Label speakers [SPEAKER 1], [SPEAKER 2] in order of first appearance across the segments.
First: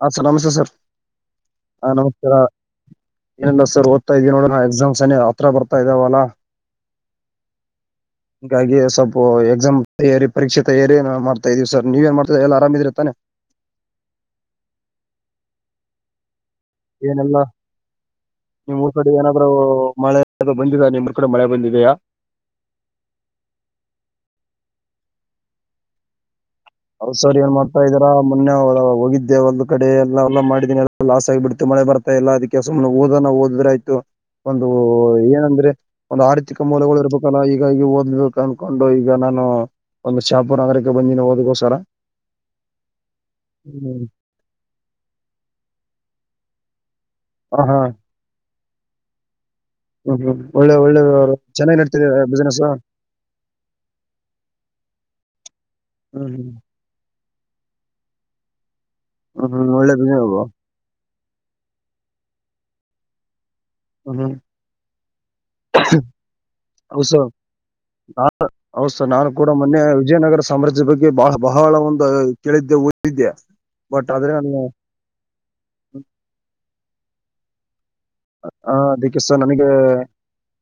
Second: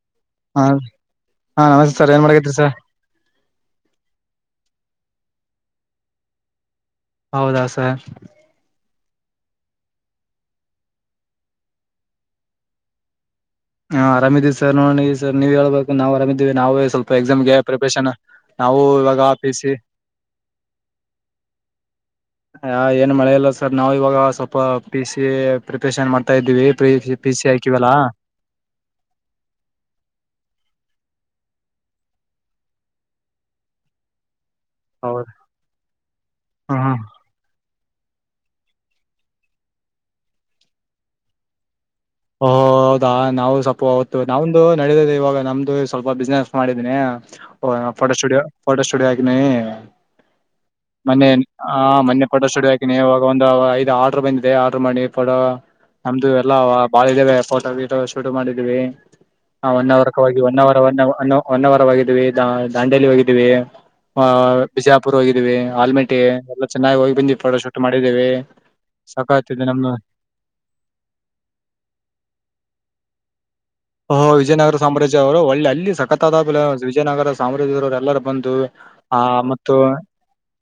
[SPEAKER 1] ಹಾ ಸರ್ ನಮಸ್ತೆ
[SPEAKER 2] ಹಾ
[SPEAKER 1] ಸರ್ ಹಾ
[SPEAKER 2] ನಮಸ್ತೆ ಸರ್ ಏನ್
[SPEAKER 1] ನಮಸ್ಕಾರ
[SPEAKER 2] ಮಾಡಕತ್ರಿ ಸರ್
[SPEAKER 1] ಏನಲ್ಲ ಸರ್ ಓದ್ತಾ ಇದೀ ನೋಡ ಗ್ ಸನ ಹತ್ರ ಬರ್ತಾ ಇದಾವಲ್ಲ
[SPEAKER 2] ಹೌದಾ ಸರ್
[SPEAKER 1] ಹಿಂಗಾಗಿ ಸ್ವಲ್ಪ ಎಕ್ಸಾಮ್ ತಯಾರಿ ಪರಕ್ಷೆ ತಯಾರಿ ಮಾಡ್ತಾ ಇದೀವಿ ಸರ್ ನೀವ ಏನ್ ಮಾಡ್ತಾ ಎಲ್ಲ ಆರಾಮ ಇದಿದಿರ್ ತಾನೆ
[SPEAKER 2] ಹಾ್ರಾಮಿದೀ ಸರ್ ನೋಡ ಸರ್ ನೀವ್ ಹೇಳ್ಬೇಕು ನಾವ್ ಆರಾಮಿದೀವಿ ನಾವು ಸ್ವಲ್ಪ
[SPEAKER 1] ಏನೆಲ್ಲ
[SPEAKER 2] ಎಕ್ಸಾಮ್ಗೆ ಪ್ರಿಪರೇಷನ್ ನಾವು
[SPEAKER 1] ನಿಮ್ಮ್ ಊರ್ ಕಡೆ
[SPEAKER 2] ಇವಾಗ
[SPEAKER 1] ಏನಾದ್ರೂ
[SPEAKER 2] ಪಿ ಸಿ
[SPEAKER 1] ಮಳೆ ಬಂದಿದ ನಿಮ್ಮ್ರ್ ಕಡೆ ಮೆ ಬಂದಿದೆಯಾ
[SPEAKER 2] ಹ ಏನ್ ಮಳೆ ಇಲ್ಲ ಸರ್ ನಾವ್ ಇವಾಗ ಸ್ವಲ್ಪ ಪಿ ಸಿ ಪ್ರಿಪರೇಷನ್ ಮಾಡ್ತ
[SPEAKER 1] ಹ ಸರ್ ಏನ್ ಮಾಡ್ತಾ ಇದಾರಾ ಮೊನ್ನೆ ಹೋಗಿದ್ದೆ ಒಂದು ಕಡೆ ಎಲ್ಲ ಎಲ್ಲ ಮಾಡಿದೀನಿ ಲಾಸ್ ಆಗ್ಬ ಬಿಡ್ತು ಮಳೆ ಬರ್ತಾ ಇಲ್ಲ ಅದಕ್ಕೆ ಸುಮನೆ ಓದನ ಓದ್ರೆ ಆ್ತು ಒಂದು
[SPEAKER 2] ಹೌದ
[SPEAKER 1] ಏನಂದ್ರೆ ಒಂದು ಆರ್ಥಿಕ
[SPEAKER 2] ಹ ಹ
[SPEAKER 1] ಮೂಲಗಳು ಇರಬೇಕಲ್ಲ ಹೀಗಾಗಿ ಅಂದ್ಕೊಂಡು ಈಗ ನಾನು ಒಂದು ಶಾಪುರ್ ನಗರಕ್ಕೆ ಬಂದಿನಿ ಓದ್ಗೋಸರ
[SPEAKER 2] ಓಹ ಹೌದಾ ನಾವು ಸ್ವಲ್ಪ ಹೊತ್ತು ನಮ್ದು ನಡದ ಇವಾಗ ನಮ್ದು ಸ್ವಲ್ಪ ಬಿಸ್ನೆಸ್ ಮಾಡಿದಿನನಿ
[SPEAKER 1] ಹಾ ಹಾ
[SPEAKER 2] ಫೋಟೋ ಸ್ಟುಡಿಯೋ ಫೋಟೋ ಸ್ಟುಡಿಯೋ ಆಗಿದನಿ
[SPEAKER 1] ಹ್ಮ್ ಹ್ಮ್ ಒಳ್ಳೆ ಒಳ್ಳೆ
[SPEAKER 2] ಮೊನ್ನೆ ಹ
[SPEAKER 1] ಚೆನ್ನಾಗಿ ನಡ್ತಿದೆ
[SPEAKER 2] ಮೊನ್ನೆ ಫೋಟೋ
[SPEAKER 1] ಬಿಸ್ನೆಸ್
[SPEAKER 2] ಸೋಡೆ ಹಾಕನಿ ಇವಾಗ ಒಂದು ಐದು್ ಆರ್ಡರ್ ಬಂದಿದೆ ಆರ್ಡ್ರ ಮಾಡಿ ಪಡ [unintelligible] ನಮ್ದು
[SPEAKER 1] ಹ್ಮ್ ಹ್ಮ್
[SPEAKER 2] ಎಲ್ಲಾ ಬಾಳ ಇದಾವವೆ ಫೋಟೋ ವೀಟೋ ಶೂಟ್ ಮಾಡಿದ್ವಿ
[SPEAKER 1] ಹ್ಮ್ ಹ್ಮ್
[SPEAKER 2] ಹ
[SPEAKER 1] ಒಳ್ಳೆ
[SPEAKER 2] ಹೊನ್ನಾವರ
[SPEAKER 1] ಬಿಸ್
[SPEAKER 2] ಹೊ ನ್ನಾವರ ಹೋಗಿದ್ವಿ ದಾಂಡೇಲಿ ಹೋಗಿದ್ದೀವಿ
[SPEAKER 1] ಹ್ಮ್ ಹ್ಮ್
[SPEAKER 2] ಆಹ ಬಿಜಾಪುರ್ ಹೋಗಿದ್ದೀವಿ ಆಲ್ಮೇಟಿ ಎಲ್ಲ ಚೆನ್ನಾಗಿ ಹೋಗಿ ಬಂದ್ವಿ ಫೋಟೋ ಶೂಟ್ ಮಾಡಿದ್ದೀವಿ
[SPEAKER 1] ಹೌ ಸರ್ ನಾನು ಕೂಡ ಮೊನ್ನೆ ವಿಜಯನಗರ ಸಾಮ್ರಾಜ್ಯ ಬಗ್ಗೆ ಬಹಳ ಬಹಳ ಒಂದು ಕೇಳಿದ್ದೆ ಹೋಧಿದ್ದೆ
[SPEAKER 2] ಹ ವಿಜಯನಗರ ಸಾಮ್ರಾಜ್ಯ ಅವರು ಒಳ್ಳೆ ಅಲ್ಲಿ ಸಖತಾದ ವಿಜಯನಗರ ಸಾಮ್ರಾಜ್ಯದ ಎಲ್ಲರ ಬಂದು
[SPEAKER 1] ಅದಕ್ಕೆ
[SPEAKER 2] ಆ
[SPEAKER 1] ಸರ್ ನನಗೆ
[SPEAKER 2] ಮತ್ತು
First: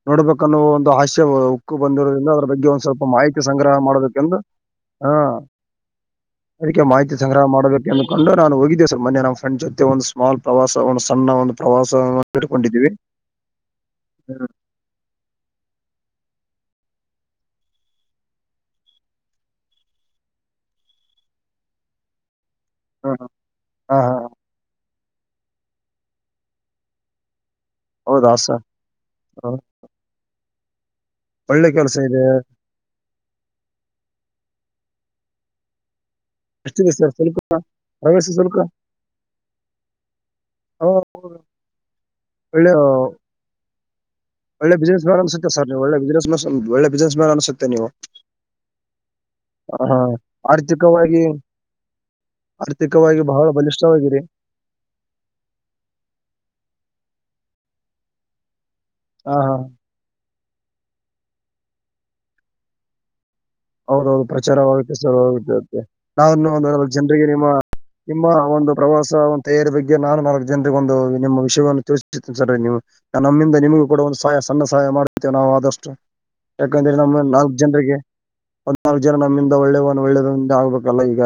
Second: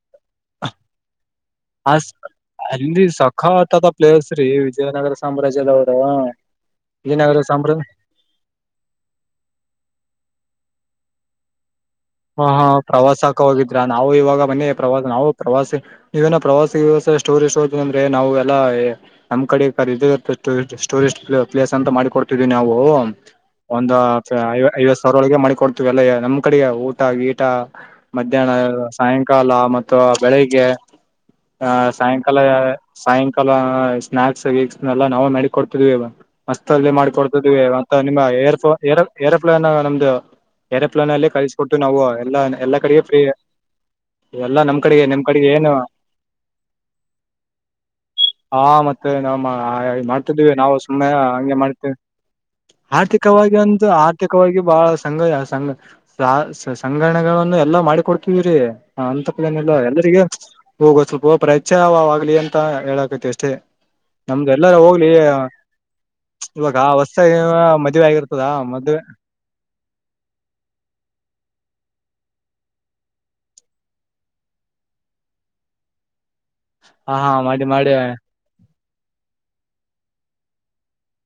[SPEAKER 1] ನೋಡ್ಬೇಕನ್ನೋ ಒಂದು ಹಾಸ್ಯ ಉಕ್ಕು
[SPEAKER 2] ಆ
[SPEAKER 1] ಬಂದಿರೋದ್ರಿಂದ ಅದ್ರ ಬಗ್ಗೆ ಒಂದ್ ಸ್ವಲ್ಪ ಮಾಹಿತಿ ಸಂಗ್ರಹ ಮಾಡ್ಬೇಕೆಂದು
[SPEAKER 2] ವಿಜಯ್ ನಗರ ಸಾಮ್ರಾಜ್ಯದ ಅವರು
[SPEAKER 1] ಅದಕ್ಕೆ ಮಾಹಿತಿ ಸಂಗ್ರಹ ಮಾಡಬೇಕು ಅ ಕಂಡು ನಾನು ಹೋಗಿದ್ದೆ ಸರ್ ಮೆ ನಮ್ಮ ಫ್ರೆಂಡ್ ಜೊತೆ ಒಂದು ಸ್ಮಾಲ್ ಪ್ರವಾಸ ಒಂದು ಸಣ್ಣ ಒಂದು ಪ್ರವಾಸ
[SPEAKER 2] ಹಾ ಹಾ
[SPEAKER 1] ಇಟ್ಕೊಂಡಿದ್ದೀವಿ
[SPEAKER 2] ಪ್ರವಾಸಕ್ಕೆ ಹೋಗಿದ್ರ ನಾವು ಇವಾಗ
[SPEAKER 1] ಹ್ಮ್.
[SPEAKER 2] ಮನ್ನೆ ಪ್ರವಾಸ ನಾವು ಪ್ರವಾಸಿ ಇವೇನ ಪ್ರವಾಸಿ ವ್ಯವ ಟೂರಿಸ್ ಹೋದ ಅಂದ್ರೆ ನಾವು ಎಲ್ಲ ನಮ್ಮ ಕಡೆ ಕತ್ತ ಟೂರಿಸ್ಟ್ ಪ್ಲೇಸ್ ಅಂತ ಮಾಡ ಕೊಡ್ತ ನಾವು
[SPEAKER 1] ಹಾ
[SPEAKER 2] ಒಂದ
[SPEAKER 1] ಹಾ ಹಾ, ಹಾ.
[SPEAKER 2] ಐವತ್ ಸಾವಿರ ಒಳಗೆ ಮಾಡಿ ಕೊಡ್ತೀವಿ ಎಲ್ಲ ನಮ್ಮ್ ಕಡೆ ಊಟ ಗೀಟ
[SPEAKER 1] ಹೌದಾ
[SPEAKER 2] ಮಧ್ಯಾಹ್ನ
[SPEAKER 1] ಸರ್ ಹಾ.
[SPEAKER 2] ಸಾಯಂಕಾಲ ಮತ್ತು ಬೆಳಿಗ್ಗೆ
[SPEAKER 1] ಒಳ್ಳೆ
[SPEAKER 2] ಆ
[SPEAKER 1] ಕೆಲಸ ಇದೆ
[SPEAKER 2] ಸಾಯಂಕಾಲ ಸಾಯಂಕಾಲ ಸ್ನಾಯಕ್ಸ್ ಏಲ್ಲ ನಾವೇ ಮಾಡಿ ಕೊಡ್ತಿದ್ವಿ ಇವ ಮಸ್ತ ಅಲ್ಲಿ
[SPEAKER 1] ಎಷ್ಟಿದೆ ಸರ್ ಶುಲ್ಕ
[SPEAKER 2] ಮಾಡಿಕೊಡ್ತಿದ್ವಿ ಮ ನಿಮ್ಮ
[SPEAKER 1] ಪ್ರವೇಶ ಶುಲ್ಕ
[SPEAKER 2] ಏರೋಪ್ಲೇನ್ ಏೋ ಏರೋಪ್ಲೇನ್ ನಮ್ದು ಎರೆ
[SPEAKER 1] ಹಾ
[SPEAKER 2] ಪ್ಲನ್ ಅಲ್ಲೇ ಕಳಿಸಿಕೊಟ್ಟು ನಾವು ಎಲ್ಲಾ
[SPEAKER 1] ಒಳ್ಳೆ
[SPEAKER 2] ಎಲ್ಲ ಕಡೆಗ ಫ್ರೀ ಎಲ್ಲಾ
[SPEAKER 1] ಒಳ್ಳೆ
[SPEAKER 2] ನಮ್ ಕಡೆಗೆ
[SPEAKER 1] ಬಿಸ್ೆಸ್ ಮ್ಯಾನ್
[SPEAKER 2] ನಿಮ್ ಕಡೆಗೆ ಏನು
[SPEAKER 1] ಅನ್ಿಸುತ್ತೆರ್ ಒಳ್ಳೆ ಬಿಸ್ಸ್ ಮ ಒಳ್ಳೆ ಬಿಸ್ನೆಸ್ ಮ್ಯಾನ್ ಅನ್ಿಸುತ್ತೆ ನೀವು
[SPEAKER 2] ಹಾ ಮತ್ತೆ ನಾವು
[SPEAKER 1] ಹಾ ಹಾ
[SPEAKER 2] ಮಾಡ್ತಿದೀವಿ ನಾವು ಸುಮ್ಮನೆ
[SPEAKER 1] ಆರ್ಥಿಕವಾಗಿ
[SPEAKER 2] ಹಂಗೆ ಮಾಡ್ತೇವಿ
[SPEAKER 1] ಬಹಳ
[SPEAKER 2] ಆರ್ಥಿಕವಾಗಿ ಅಂತ
[SPEAKER 1] ಬಲಿಷ್ಠವಾಗಿರಿ
[SPEAKER 2] ಆರ್ಥಿಕವಾಗಿ ಬಹಳ ಸಂಗ ಸಂಗ ಸಂಗ್ರಣೆಗಳನ್ನು ಎಲ್ಲಾ ಮಾಡಿ ಕ ಕೊಡ್ತಿವರಿ ಅಂತ
[SPEAKER 1] ಹಾ ಹಾ
[SPEAKER 2] ದೇನು ಇಲ್ಲ ಎಲ್ಲರಿಗ ಹೋಗೋ ಸ್ವಲ್ಪ ಪ್ರಚಾರವಾಗ್ಲಿ ಅಂತ ಹೇಳಕತಿ ಅಷ್ಟ
[SPEAKER 1] ಅವರು ಪ್ರಚಾರವಾಗುತ್ತ ನಾವನ್ನು
[SPEAKER 2] ಇವಾಗ
[SPEAKER 1] ಒ ಜನರಿಗೆ
[SPEAKER 2] ಹೊಸ್ತಾಗಿ
[SPEAKER 1] ನಿಮ್ಮ
[SPEAKER 2] ಮದ್ವೆ
[SPEAKER 1] ನಿಮ್ಮ
[SPEAKER 2] ಆಗಿರ್ತದ
[SPEAKER 1] ಆ ಒಂದು
[SPEAKER 2] ಮದ್ವೆ
[SPEAKER 1] ಪ್ರವಾಸ ಒಂದು ತಯಾರಿ ಬಗ್ಗೆ ನಾನು ನಾಲ್ಕು ಜನರಿಗೆ ಒಂದು ನಿಮ್ಮ ವಿಷಯವನ್ನು ತಿೇ ಸರಿ ನೀವು ನಮ್ಮಿಂದ ನಿಮಗೂ ಕೂಡ ಒಂದು ಸಹಾಯ ಸಣ್ಣ ಸಹಾಯ ಮಾಡುತ್ತೇವೆ ನಾವು ಆದಷ್ಟು ಯಾಕಂದ್ರೆ
[SPEAKER 2] ಹ
[SPEAKER 1] ನಮ್ಮ್
[SPEAKER 2] ಹಾ
[SPEAKER 1] ನಾಲ್ಕ್
[SPEAKER 2] ಮಾಡಿ ಮಾಡಿ
[SPEAKER 1] ಜನರಿಗೆ ಒದ್ನಾಲ್ ಜನ ನಮ್ಮಿಂದ ಒಳ್ಳೆವನ್ ಒಳ್ಳೇದಂದ ಆಗ್ಬೇಕಲ್ಲ ಈಗ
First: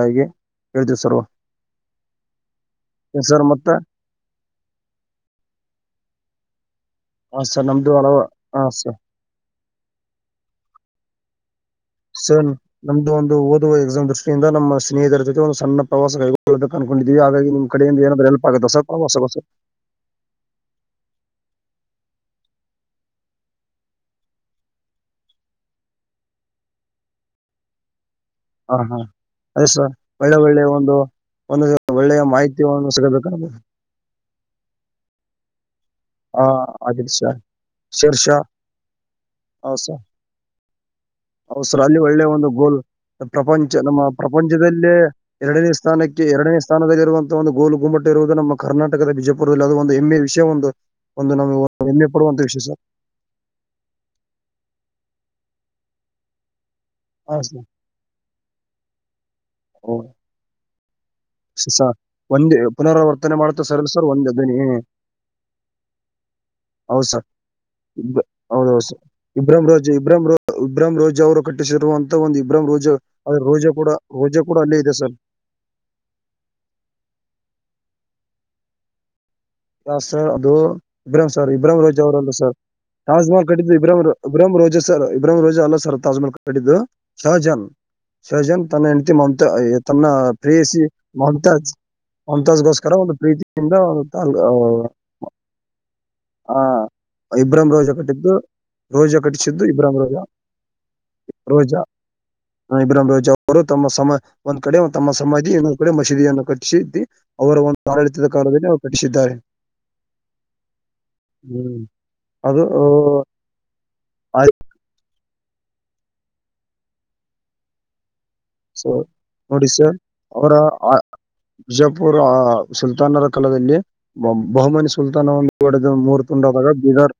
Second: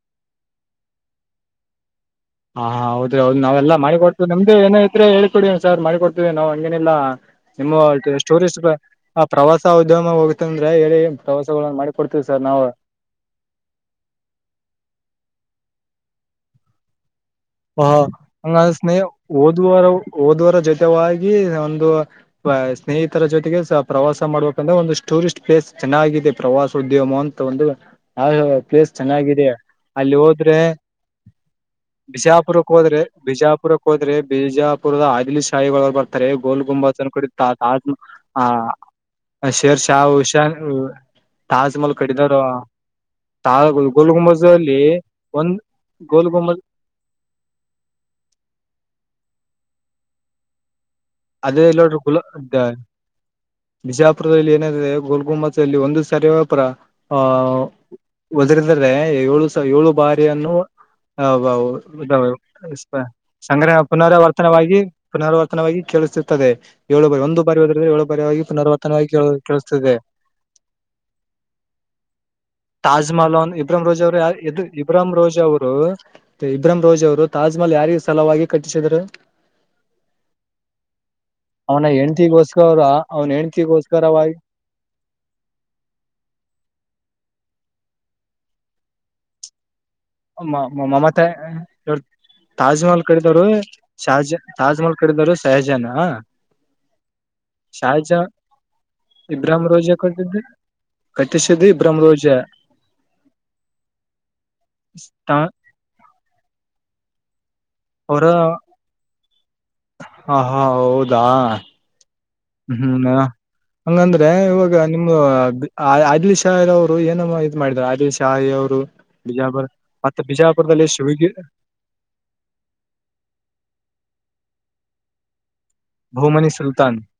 [SPEAKER 1] ಹೇಳ್ತೀವಿ ಸರ್ವ
[SPEAKER 2] ಹಾ ಹೌದ್ರ ಹೌದು ನಾವೆಲ್ಲ ಮಾಡಿ ಕೊಡ್ತವಿ ನಮ್ದ ಏನ ಇದತ್ ಹ ಹೇಳಳ್ಿಡಿ ಸ ಮಾಡಿ ಕೊಡ್ತವಿ ನವು ಹಂಗೇ ಇಲ್ಲ
[SPEAKER 1] ಸರ್
[SPEAKER 2] ನಿಮ್ಮ
[SPEAKER 1] ನಮ್ದು ಹಲವು
[SPEAKER 2] ಟೂರಿಸ್ಟ್
[SPEAKER 1] ಹಾ ಸರ್
[SPEAKER 2] ಪ್ರವಾಸ ಉದ್ಯಮ ಹೋಗುತ್ತ ಅಂದ್ರೆ ಹೇಳಿ ಪ್ರವಾಸ
[SPEAKER 1] ಸ ನಮ್ದು ಒಂದು ಓದುವ ಎಕ್ಸಾಮ್ ದೃಷ್ಟಿಯಿಂದ ನಮ್ಮ ಸ್ನೇಹಿತರ ಜೊತೆ ಒಂದು ಸಣ್ಣ ಪ್ರವಾಸ ಕೈಗೊಳ್ಳದ ಕನ್ಕೊಂಡು
[SPEAKER 2] ಹ ಹಂಗ ಸ್ನೇಹ
[SPEAKER 1] ಪ್ರವಾಸಗಳು
[SPEAKER 2] ಓ
[SPEAKER 1] ಸರ್
[SPEAKER 2] ದ್ವಾರ ಓದ್ವಾರ ಜತ ವ ಆ ಒಂದು ಸ್ನೇಹಿತರ ಜೊತೆಗೆ ಪ್ರವಾಸ ಮಾಡ್ಬೇಕಂದ್ರೆ ಒಂದು ಟೂರಿಸ್ಟ್ ಪ್ಲೇಸ್ ಚೆನ್ನಾಗಿ ಪ್ರವಾಸೋದ್ಯಮ ಅಂತ ಒಂದು ಹ
[SPEAKER 1] ಹಾ
[SPEAKER 2] ಪ್ಲೇಸ್
[SPEAKER 1] ಹಾ
[SPEAKER 2] ಚೆನ್ನಾಗಿದೆ
[SPEAKER 1] ಅದೇ ಸರ್
[SPEAKER 2] ಅಲ್ಲಿ
[SPEAKER 1] ಒಳ್ಳೆ
[SPEAKER 2] ಹೋದ್ರೆ
[SPEAKER 1] ಒಳ್ಳೆ ಒಂದು ಒಂದು ಒಳ್ಳೆಯ
[SPEAKER 2] ಬಿಜಾಪುರಕ್ಕೆ
[SPEAKER 1] ಮಾಹಿತಿಯನ್ನು
[SPEAKER 2] ಹೋದ್ರೆ
[SPEAKER 1] ಸಿಗಬೇಕು ನಮ್ಗೆ.
[SPEAKER 2] ಬಿಜಾಪುರಕ್ಕೆ ಹೋದ್ರೆ ಬಿಜಾಪುರದ ಆದದಿಲಿ ಶಹಿಗಳು ಬರ್ತಾರೆ
[SPEAKER 1] ಆ
[SPEAKER 2] ಗೋಲ್ ಗುಂಬಾನ
[SPEAKER 1] ಆಗಿದೆ
[SPEAKER 2] ಕುಡ
[SPEAKER 1] ಸರ್ ಶೀರ್ಷ
[SPEAKER 2] ಆ [unintelligible] ಹ ಶೇರ್ ಶಾ ಉಷಾ
[SPEAKER 1] ಅವಸರ ಅಲ್ಲಿ ಒಳ್ಳೆ ಒಂದು ಗೋಲ್
[SPEAKER 2] ತಾ
[SPEAKER 1] ಪ್ರಪಂಚ ನಮ್ಮ
[SPEAKER 2] ಗೋಲ್ ಗುಂಬಜ್ ಅಲ್ಲಿ
[SPEAKER 1] ಪ್ರಪಂಚದಲ್ಲೇ
[SPEAKER 2] ಒಂದ್
[SPEAKER 1] ಎರಡನೇ ಸ್ಥಾನಕ್ಕೆ
[SPEAKER 2] ಗೋಲ್
[SPEAKER 1] ಎರಡನೇ
[SPEAKER 2] ಗುಂಬಜ್
[SPEAKER 1] ಸ್ಥಾನದಲ್ಲಿ ಇರುವಂತಹ ಒಂದು ಗೋಲು ಗುಂಬಟಟ್ಟ ಇರುವುದು ನಮ್ಮ ಕರ್ನಾಟಕದ ಬಿಜಾಪುರದಲ್ಲಿ ಅದು ಒಂದು ಹೆಮ್ಮೆ ವಿಷಯ ಒಂದು [unintelligible] ನಮಗೆ
[SPEAKER 2] ಅದೇ ಇಲ್ಲ ನೋಡ್ರ
[SPEAKER 1] ಹೆಮ್ಮೆ
[SPEAKER 2] ಗುಲ
[SPEAKER 1] ಪಡುವಂತ ವಿಷಯ ಸರ್
[SPEAKER 2] ಬಿಜಾಪುರದಲ್ಲಿ ಏನ ಗೋ [unintelligible] ಗುಮ್ಮತಲ್ಲಿ ಒಂದು ಸರಿಪರ ಆ
[SPEAKER 1] ಹಾ
[SPEAKER 2] ಒದರಿದರೆ ಏಳು [unintelligible] ಸ ಏಳು
[SPEAKER 1] ಸರ್
[SPEAKER 2] ಬಾರಿ ಅನ್ನು ಹ
[SPEAKER 1] ಸ ಸ ಒಂದೇ ಪುನರಾವರ್ತನೆ ಮಾಡ್ತಾ
[SPEAKER 2] ಸಂಗ್ರಹಣ
[SPEAKER 1] ಸರ್ ಸರ್ ಒಂದೇ ಧ್ವನಿ
[SPEAKER 2] ಪುನರಾವರ್ತನವಾಗಿ ಪುನರ್ವರ್ತನವಾಗಿ ಕೇಳಿಸತಿರ್ತದೆ
[SPEAKER 1] ಹೌದು
[SPEAKER 2] ಏಳು ಬಾರಿ
[SPEAKER 1] ಸರ್
[SPEAKER 2] ಒಂದು ಬಾರಿ ಹೋದ್ರೆ ಏಳು ಬಾರಿ
[SPEAKER 1] ಹೌದೌದು ಸರ್
[SPEAKER 2] ಪುನರ್ವರ್ತನವಾಗಿ
[SPEAKER 1] ಇಬ್ರಾಹಿಂ ರೋಜ
[SPEAKER 2] ಕೇಳಿಸ್ತದೆ.
[SPEAKER 1] ಇಬ್ರಾಹಿಂ ರೋ ಇಬ್ರಾಹಿಂ ರೋಜ ಅವರು ಕಟ್ಟಿಸಿರುವಂತ ಒಂದು ಇಬ್ರಾಹಿಂ ರೋಜ ಅದ್ರ
[SPEAKER 2] ತಾಜ್ಮಹಲ್ನ್ ಇಬ್ರಾಹಂ
[SPEAKER 1] ಕೂಡ
[SPEAKER 2] ರೋಜಾ ಅವರು-
[SPEAKER 1] ಕೂಡ
[SPEAKER 2] ಯ-
[SPEAKER 1] ಅಲ್ಲೇ ಇದೆ
[SPEAKER 2] ಇಬ್ರಾಹಂ
[SPEAKER 1] ಸರ್
[SPEAKER 2] ರೋಜಾ ಅವ್ರು. ಇಬ್ರಾಹಂ ರೋಜ್ ಅವರು ತಾಜ್ಮಹಲ್ ಯಾರಿಗೆ ಸಲವಾಗಿ ಕಟ್ಟಿಸಿದರು.
[SPEAKER 1] ಯಾ -ಸರ್ ಅದು ಇಬ್ರಾಹಂ ಸರ್ ಇಬ್ರಾಹಿಂ
[SPEAKER 2] ಅವನ
[SPEAKER 1] ರೋಜ್ ಅವರಲ್ಲ ಸರ್.
[SPEAKER 2] ಹೆಂಡತಿಗೋಸ್ಕರ ಅವನ
[SPEAKER 1] ತಾಜ್ಮಹಲ್ ಕಟ್ಟಿದ್ದು ಇಬ್ರಾಂ
[SPEAKER 2] ಹೆಂಡತಿಗೋಸ್ಕರವಾಗಿ
[SPEAKER 1] ಇಬ್ರಾಹಂ ರೋಜೆ ಸರ್ ಇಬ್ರಾಹಿಂ ರೋಜೆ ಅಲ್ಲ ಸರ್ ತಾಜ್ಮಹಲ್ ಕಟ್ಟಿದ್ದು ಶಹಜಾನ್. ಸಜನ್ ತನ್ನ ಹೆಂಡ್ತಿ ಮಮತ. ತನ್ನ
[SPEAKER 2] ಮ-
[SPEAKER 1] ಪ್ರಿಯಯಿಸಿ
[SPEAKER 2] ಮ- ಮಮತಾ
[SPEAKER 1] ಮಮ್ತಾಜ್
[SPEAKER 2] ಇವ್ರು ತಾಜ್
[SPEAKER 1] ಮಮತಾಜ್ಗೋಸ್ಕರ
[SPEAKER 2] ಮಹಲ್
[SPEAKER 1] ಒಂದು
[SPEAKER 2] ಕಟ್ಟಿದವರು
[SPEAKER 1] ಪ್ರೀತಿಯಿಂದ-
[SPEAKER 2] ತಾಜ್
[SPEAKER 1] ತಾಲ್-
[SPEAKER 2] ತಾಜ್ಮಹಲ್ ಕಟ್ಟಿರುದು ಸಹಜಾನ -ಅ-
[SPEAKER 1] ಹಾ -ಇಬ್ರಾಹಂ ರೋಜಾ ಕಟ್ಟಿದ್ದು ರೋಜಾ ಕಟ್ಟಿಸಿದ್ದು
[SPEAKER 2] ಇಬ್ರಾಹಿಂ
[SPEAKER 1] ಇಬ್ರಾಹಂ ರೋಜಾ.
[SPEAKER 2] ಕಟ್ಟಿದ್ದು ಕಟ್ಟಿಸಿದ್ದು
[SPEAKER 1] ರೋಜಾ
[SPEAKER 2] ಇಬ್ರಾಹಿಂ ರೋಜಾ
[SPEAKER 1] ಇಬ್ರಾಮ ರೋಜಾ ಅವರು ತಮ್ಮ ಸಮ ಒಂದ್ ಕಡೆ. ತಮ್ಮ
[SPEAKER 2] ತಾ-
[SPEAKER 1] ಸಮಾದಿ ಇನ್ನೊಂದು ಕಡೆ ಮಸೀದಿಯನ್ನು ಕಟ್ಟಿಸಿ ಅವರ ಒಂದು ಆಡಳಿತದ
[SPEAKER 2] ಅವರ
[SPEAKER 1] ಕಾಲದಲ್ಲಿ ಅವರು ಕಟ್ಟಿಸಿದ್ದಾರೆ.
[SPEAKER 2] ಹ- ಹಾ -ಹೌದಾ
[SPEAKER 1] ಅದು
[SPEAKER 2] ಹ್ಮ್- ಹಂಗಂದ್ರೆ ಇವಾಗ- ನಿ- ಆದಿಲ್ ಶಾವರು ಏನಮ್ಮ ಇದ್ ಮಾಡಿದ್ದಾರೆ ಆದಿಲ್. ಶಾಯಿ ಅವರು
[SPEAKER 1] ಸೊ
[SPEAKER 2] ಬಿಜಾಪುರ
[SPEAKER 1] ನೋಡಿ
[SPEAKER 2] ಮತ್ತೆ ಬಿಜಾಪುರದಲ್ಲಿ.
[SPEAKER 1] ವಿಜಯಪುರ ಸುಲ್ತಾನರ ಕಾಲದಲ್ಲಿ. ಬಹುಮನಿ ಸುಲ್ತಾನವನ್ನು ಹೊಡೆದ ಮೂರ್ತ
[SPEAKER 2] ಬಹುಮನಿ
[SPEAKER 1] ಉಂಡಾದಾಗ
[SPEAKER 2] ಸುಲ್ತಾನ್
[SPEAKER 1] ಬೀದರ್-